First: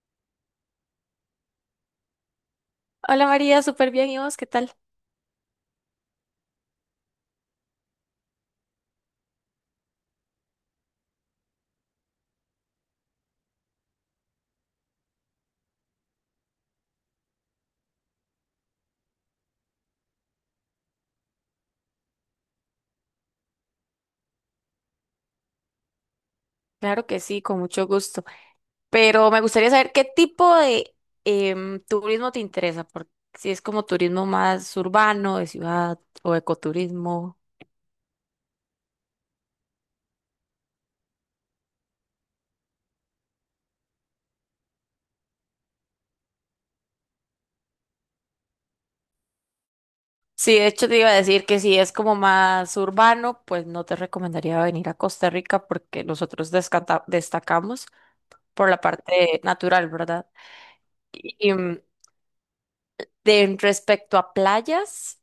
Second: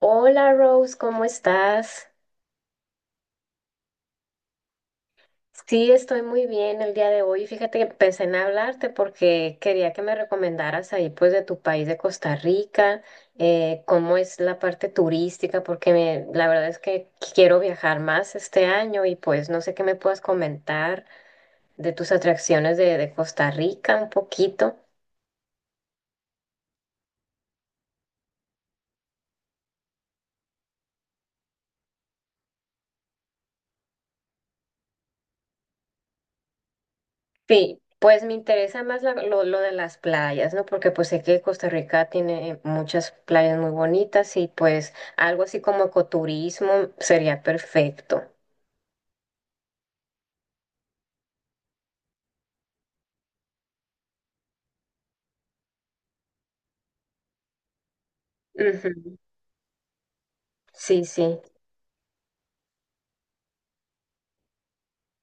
Hola Rose, ¿cómo estás? Hola María, súper bien. ¿Y vos qué tal? Sí, estoy muy bien el día de hoy. Fíjate que empecé en hablarte porque quería que me recomendaras ahí pues de tu país de Costa Rica, cómo es la parte turística, porque la verdad es que quiero viajar más este año y pues no sé qué me puedas comentar de tus atracciones de Costa Rica un poquito. Claro que sí, con mucho gusto. Pero me gustaría saber qué tipo de turismo te interesa, porque si es como turismo más urbano, de ciudad o ecoturismo. Sí, pues me interesa más lo de las playas, ¿no? Porque pues sé que Costa Rica tiene muchas playas muy bonitas y pues algo así como ecoturismo sería perfecto. Sí, de hecho te iba a decir que si es como más urbano, pues no te recomendaría venir a Costa Rica porque nosotros destacamos por la Ujú. parte natural, ¿verdad? Sí, sí. Y, de respecto a playas.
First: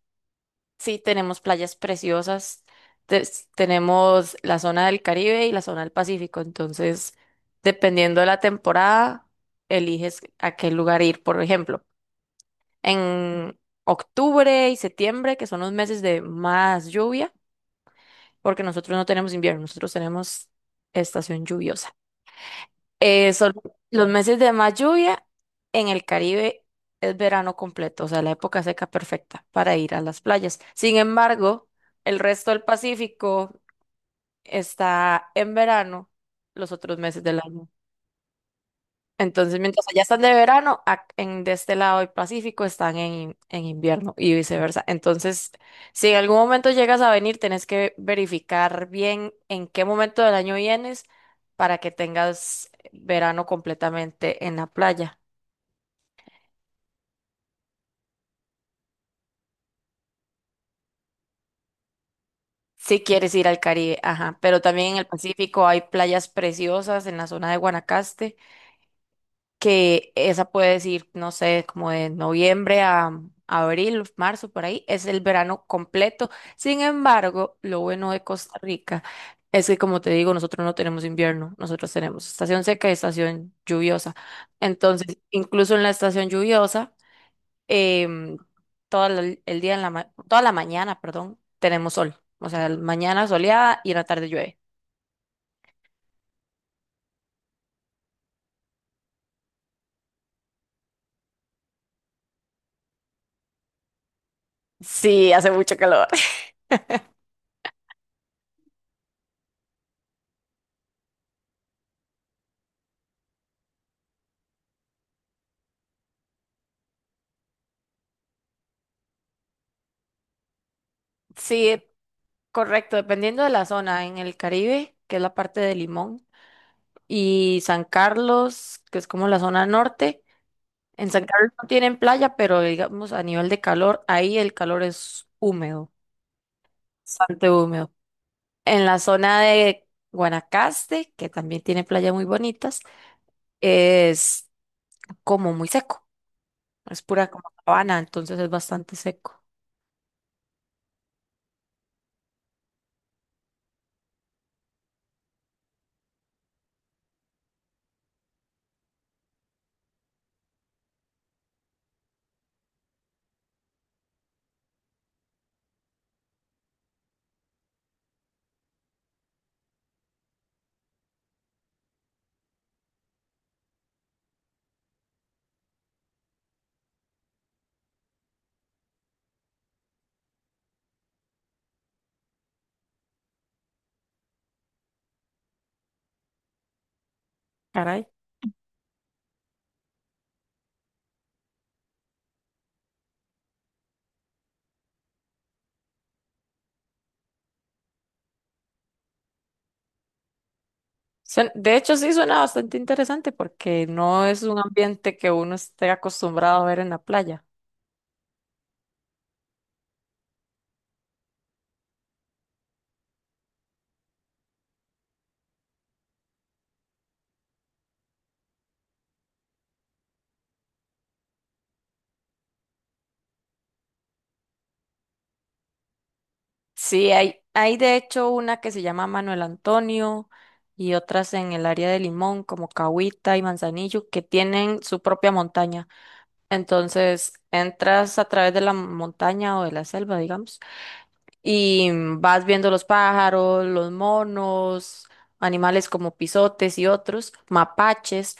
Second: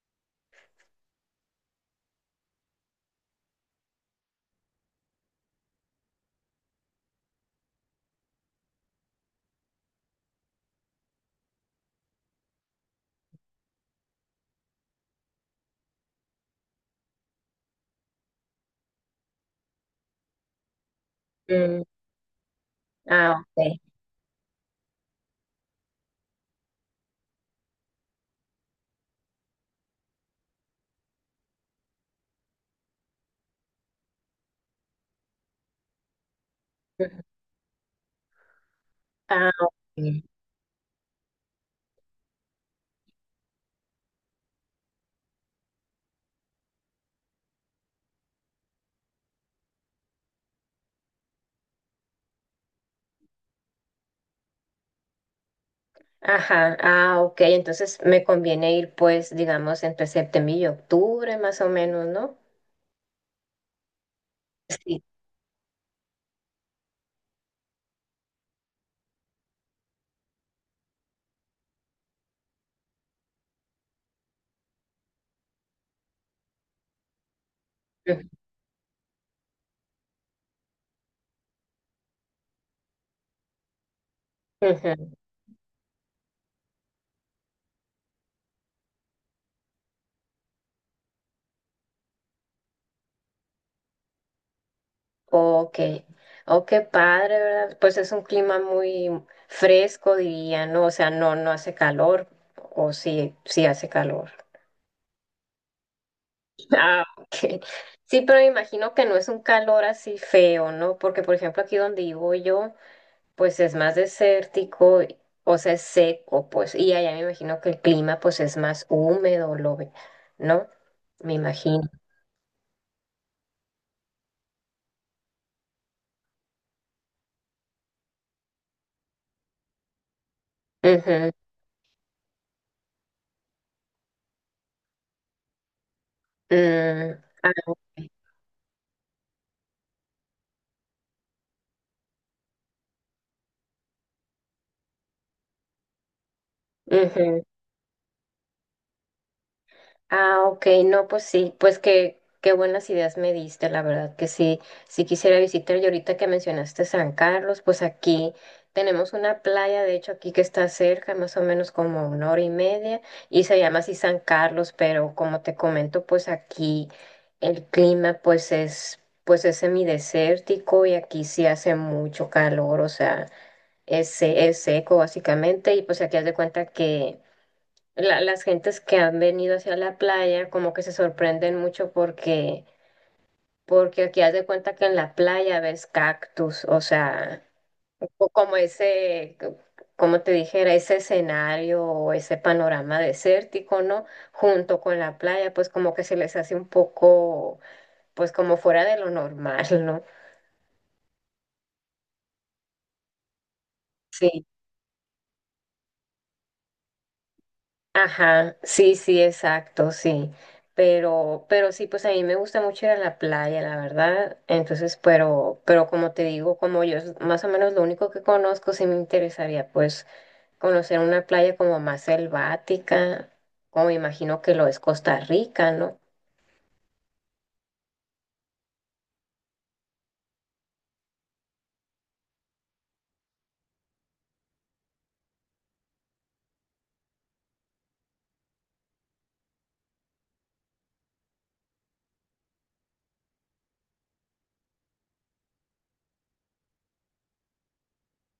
Sí, tenemos playas preciosas, tenemos la zona del Caribe y la zona del Pacífico. Entonces, dependiendo de la temporada, eliges a qué lugar ir. Por ejemplo, en octubre y septiembre, que son los meses de más lluvia, porque nosotros no tenemos invierno, nosotros tenemos estación Mm, lluviosa. Ah, Solo ok. los meses de más lluvia en el Caribe es verano completo, o sea, la época seca perfecta para ir a las playas. Sin embargo, el resto del Pacífico está en verano los otros Ujú. meses del año. Ah, Entonces, mientras allá están ok. de verano, de este lado del Pacífico están en invierno y viceversa. Entonces, si en algún momento llegas a venir, tenés que verificar bien en qué momento del año vienes para que tengas verano completamente en la playa. Ajá, ah, ok. Entonces me conviene ir pues, digamos, entre septiembre y octubre más o menos, ¿no? Si quieres ir al Caribe, ajá, pero también en Sí. el Pacífico hay playas preciosas en la zona de Guanacaste. Que esa puede decir, no sé, como de noviembre a abril, marzo, por ahí, es el verano completo. Sin embargo, lo bueno de Ujú. Costa Rica es que, como te digo, nosotros no tenemos invierno, nosotros tenemos estación seca y estación lluviosa. Ujú. Entonces, incluso en la estación lluviosa, em, todo el día, en toda la mañana, perdón, tenemos sol. O sea, mañana soleada y en la tarde llueve. Ok, oh, qué padre, ¿verdad? Pues es un clima muy fresco, diría, ¿no? O sea, no, no hace calor, o sí, sí hace calor. Sí, hace mucho calor. Ah, ok. Sí, pero me imagino que no es un calor así feo, ¿no? Porque, por ejemplo, aquí donde vivo yo, pues es más desértico, o sea, es seco, pues, y allá me imagino que el clima, pues, es más húmedo, lo ve, ¿no? Me Sí, imagino. correcto, dependiendo de la zona, en el Caribe, que es la parte de Limón, y San Carlos, que es como la zona norte. En San Ujú. Carlos no tienen playa, pero digamos a nivel de calor, ahí el calor es húmedo, Mm, bastante ah, húmedo. ok. En la zona de Guanacaste, que también tiene playas muy bonitas, es como muy seco, es pura Ujú. como sabana, entonces es bastante seco. Ah, ok, no, pues sí, pues qué, qué buenas ideas me diste, la verdad que sí, sí quisiera visitar. Y ahorita que mencionaste San Carlos, pues aquí tenemos una playa, de hecho aquí que está cerca, más o menos como una hora y media, y se llama así San Carlos, pero como te comento, pues aquí el clima pues es semidesértico y aquí sí hace mucho calor, o sea, es, es seco básicamente, y pues aquí haz de cuenta que las gentes que han venido hacia la playa como que se sorprenden mucho porque, porque aquí haz de cuenta que en la playa ves cactus, o sea, Caray. o como ese, como te dijera, ese escenario o ese panorama desértico, ¿no? Junto con la playa, pues como que se les hace un poco, pues como fuera de lo normal, ¿no? De hecho, sí suena bastante interesante porque no es Sí. un ambiente que uno esté acostumbrado a ver en la playa. Ajá, sí, sí, exacto, sí. Pero sí, pues a mí me gusta mucho ir a la playa, la verdad. Entonces, pero como te digo, como yo es más o menos lo único que conozco, sí me interesaría pues conocer una playa como más selvática, como me imagino que lo es Costa Rica, ¿no? Sí, hay de hecho una que se llama Manuel Antonio y otras en el área de Limón, como Cahuita y Manzanillo, que tienen su propia montaña. Entonces, entras a través de la montaña o de la selva, digamos, y vas viendo los pájaros, los monos, animales como pisotes y otros, mapaches.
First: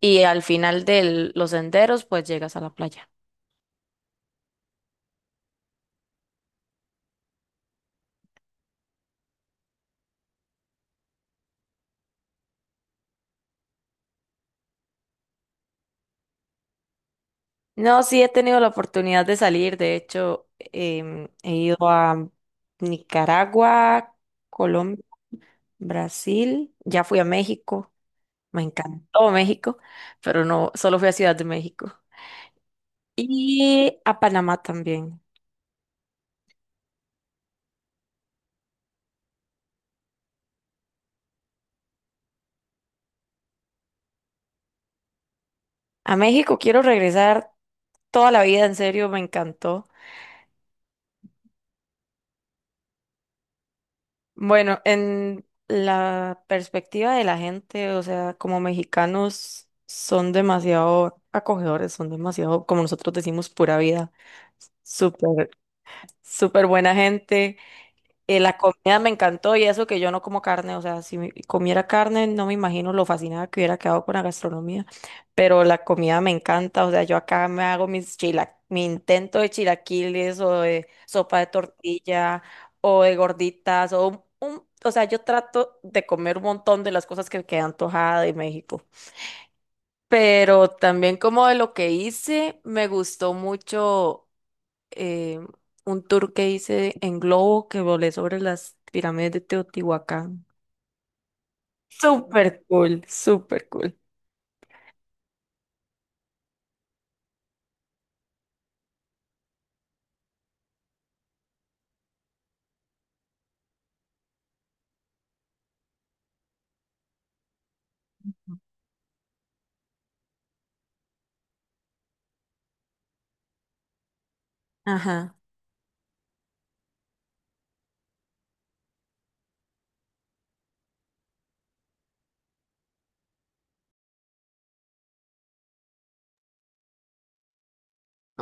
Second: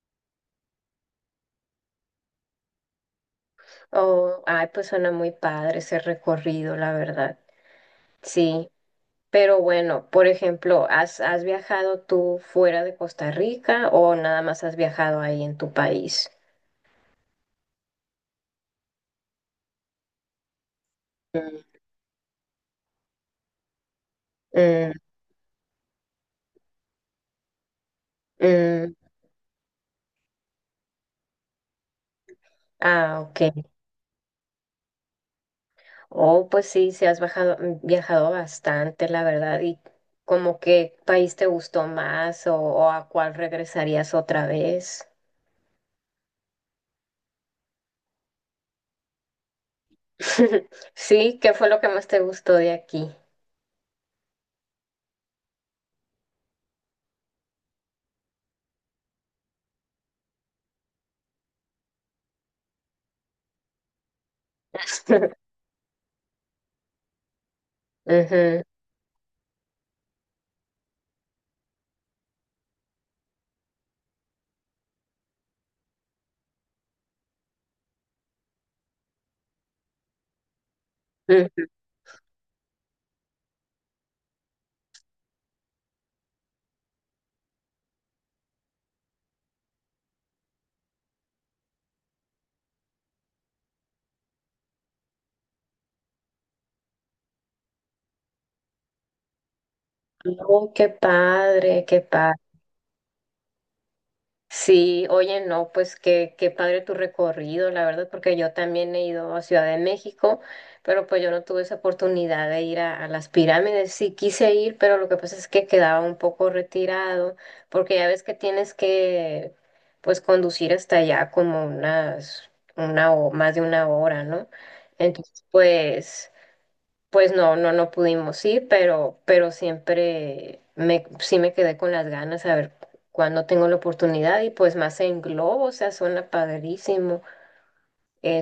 Y al final de los senderos pues llegas a la playa. O, ay, pues suena muy padre ese recorrido, la verdad. Sí. Pero bueno, por ejemplo, ¿has, has viajado tú fuera de Costa Rica o nada más has viajado ahí en tu país? No, sí he tenido la oportunidad de salir, de hecho he Mm, ido a Nicaragua, mm, Colombia, Brasil, ya fui a México, me mm. encantó México, pero no, solo fui a Ciudad de México Ah, ok. y a Panamá también. Oh, pues sí, mm, viajado bastante, la verdad. ¿Y como qué país te gustó más o a cuál regresarías otra vez? A México quiero regresar toda la vida, en serio, me encantó. Sí, ¿qué fue lo que más te gustó de aquí? Bueno, en la perspectiva de la gente, o sea, como mexicanos son demasiado acogedores, son demasiado, como nosotros decimos, pura vida, súper, súper buena gente. La Ujú, comida me encantó y eso que yo no como carne, o sea, comiera carne no me imagino lo fascinada que hubiera quedado con la gastronomía, pero la comida me encanta. O sea, yo acá me hago mi intento de chilaquiles o de sopa de ujú. tortilla o de gorditas o o sea, yo trato de comer un montón de las cosas que me quedan antojada de México, pero también como de lo que hice, me gustó mucho eh, un tour que hice en globo que volé sobre las pirámides de Teotihuacán. Oh, qué padre, qué padre. Súper cool, súper cool. Sí, oye, no, pues qué, qué padre tu recorrido, la verdad, porque yo también he ido a Ciudad de México, pero pues yo no tuve esa oportunidad de ir a las pirámides. Sí quise ir, pero lo que pasa es que quedaba un poco retirado, porque ya ves que tienes que, pues, conducir hasta allá como unas, una o más de una hora, ¿no? Ajá. Entonces, pues... Pues no, no, no pudimos ir, pero siempre me, sí me quedé con las ganas a ver cuándo tengo la oportunidad y pues más en globo, o sea, suena padrísimo.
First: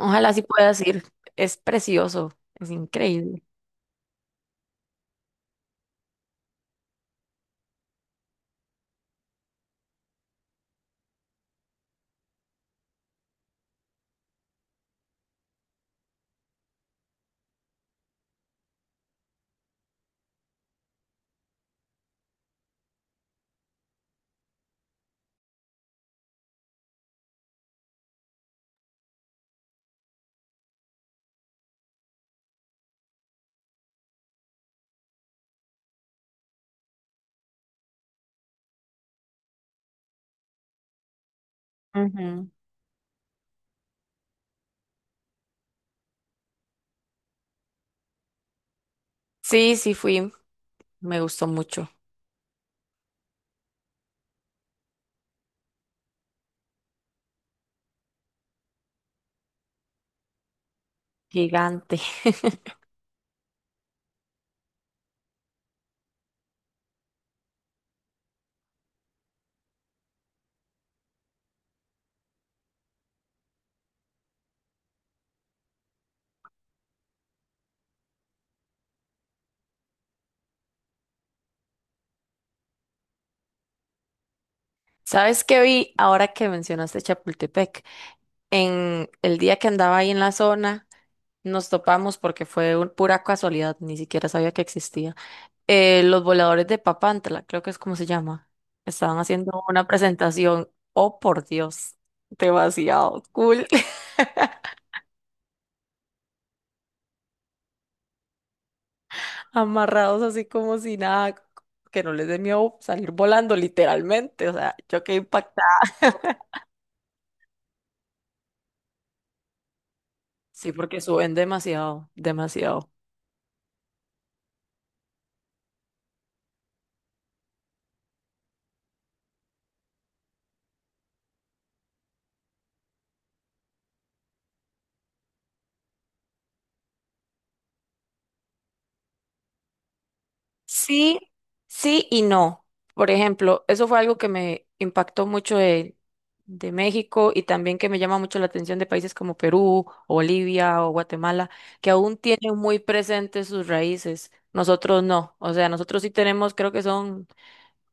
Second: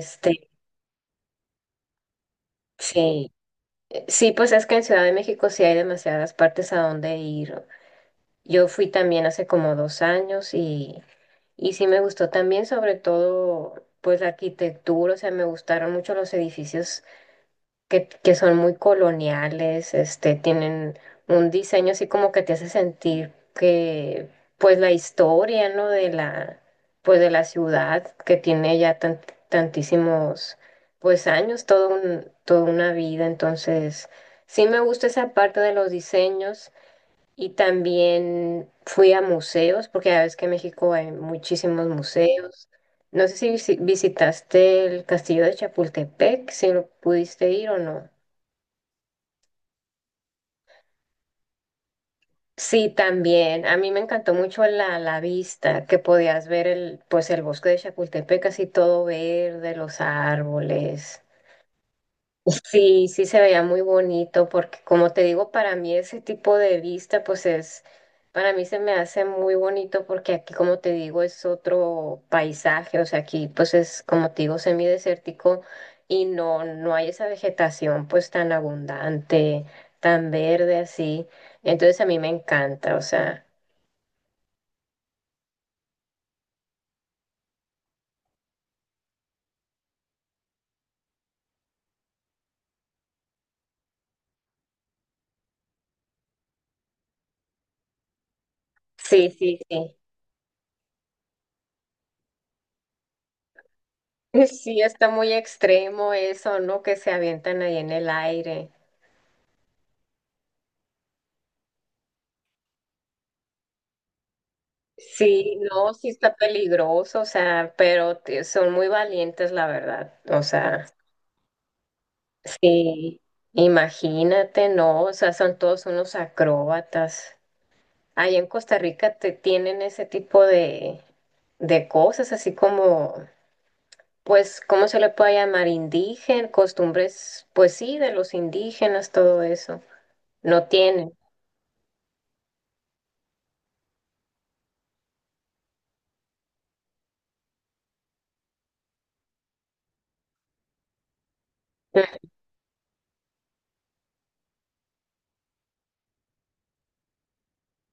Este, sí puedas ir. Es precioso, es sí, increíble. Sí, pues es que en Ciudad de México sí hay demasiadas partes a donde ir. Yo fui también hace como dos años y sí me gustó también, sobre todo, pues la arquitectura, o sea, me gustaron mucho los edificios que son muy coloniales, este, tienen un diseño así como que te hace sentir que, pues, la historia, ¿no? De la, pues, de la ciudad que tiene ya tantísimos, pues, años, todo un, toda una vida. Entonces, sí me gusta esa parte de los diseños y también fui a museos, porque ya ves que en México hay muchísimos Ujú. museos. No sé si visitaste el castillo de Chapultepec, si lo pudiste ir o no. Sí, sí fui. Me gustó mucho. Sí, también. A mí me encantó mucho la, la vista, que podías ver el, pues el bosque de Chapultepec, así todo verde, los árboles. Gigante. Sí, sí se veía muy bonito, porque como te digo, para mí ese tipo de vista, pues es, para mí se me hace muy bonito, porque aquí, como te digo, es otro paisaje, o sea, aquí, pues es, como te digo, semidesértico y no, no hay esa vegetación, pues tan abundante, tan verde así. Entonces a mí me encanta, o sea. ¿Sabes qué vi ahora que mencionaste Chapultepec? En el día que andaba ahí en la zona, nos topamos porque fue pura casualidad, ni siquiera sabía que existía. Los voladores de Papantla, creo que es como se llama. Estaban Sí, sí, haciendo una sí. presentación. Oh, por Dios, demasiado cool. Sí, está muy extremo eso, ¿no? Que se avientan ahí en el aire. Amarrados así como si nada, que no les dé miedo salir volando literalmente. O sea, yo quedé Sí, impactada. no, sí está peligroso, o sea, pero son muy valientes, la verdad. O Sí, sea, porque suben demasiado, demasiado. sí, imagínate, ¿no? O sea, son todos unos acróbatas. Allá en Costa Rica te tienen ese tipo de cosas, así como, pues, ¿cómo se le puede llamar? Indígena, costumbres, pues sí, de los indígenas, todo eso. No tienen. Sí, sí y no. Por ejemplo, eso fue algo que me impactó mucho de México y también que me llama mucho la atención de países como Perú, o Bolivia o Guatemala, que aún tienen muy presentes sus raíces. Nosotros no. O sea, nosotros sí tenemos, creo que son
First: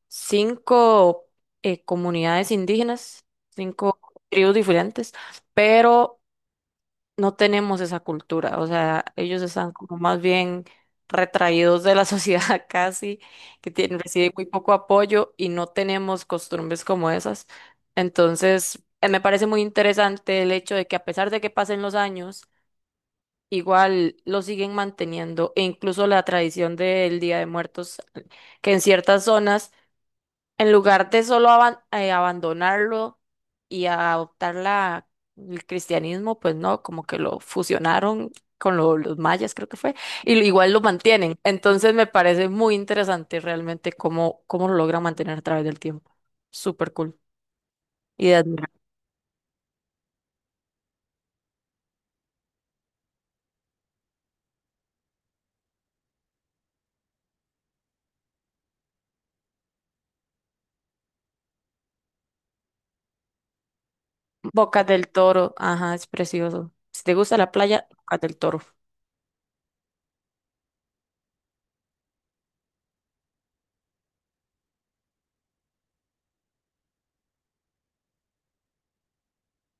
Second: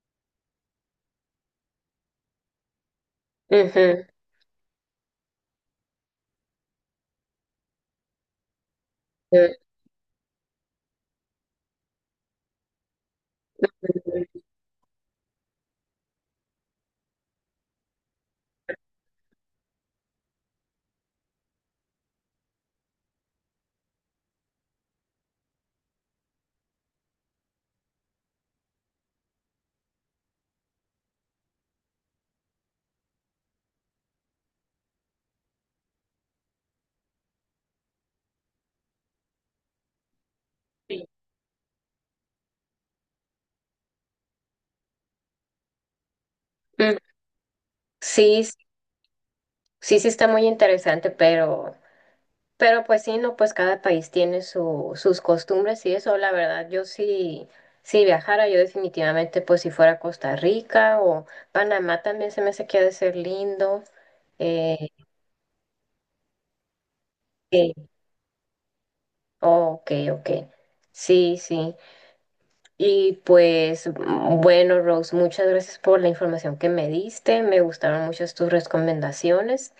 cinco comunidades indígenas, cinco Ujú, tribus diferentes, pero no tenemos esa cultura, o sea, ellos están como más bien retraídos de la sociedad casi, que tienen, reciben ujú. muy poco apoyo y no tenemos costumbres como esas. Entonces, me parece muy interesante el hecho de que a pesar de que pasen los años, igual lo siguen manteniendo e incluso la tradición del Día de Muertos, que en ciertas zonas en lugar de solo abandonarlo y adoptar el cristianismo, pues no, como que lo fusionaron con los mayas, creo que fue, y igual lo mantienen. Entonces me parece muy interesante realmente cómo lo logran mantener a través del tiempo. Súper Mm, cool. Y de sí, sí, admirar. sí sí está muy interesante, pero pues sí, no, pues cada país tiene su, sus costumbres y eso, la verdad, yo sí, si viajara, yo definitivamente, pues si fuera a Costa Rica o Panamá también se me hace que ha de ser lindo. Bocas Eh, del Toro, ajá, es precioso. Si te gusta la sí, playa, Bocas del Toro. oh, ok, ok. Sí, sí. Y pues mm, bueno, Rose, muchas gracias por la información que me diste, me gustaron muchas tus recomendaciones.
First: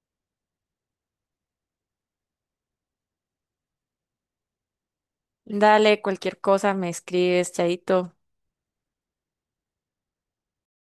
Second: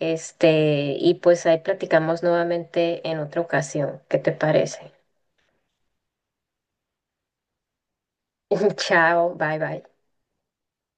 Este, y pues ahí platicamos nuevamente en otra ocasión. ¿Qué te parece? Dale, cualquier cosa, me escribes, chaito. Chao, bye bye.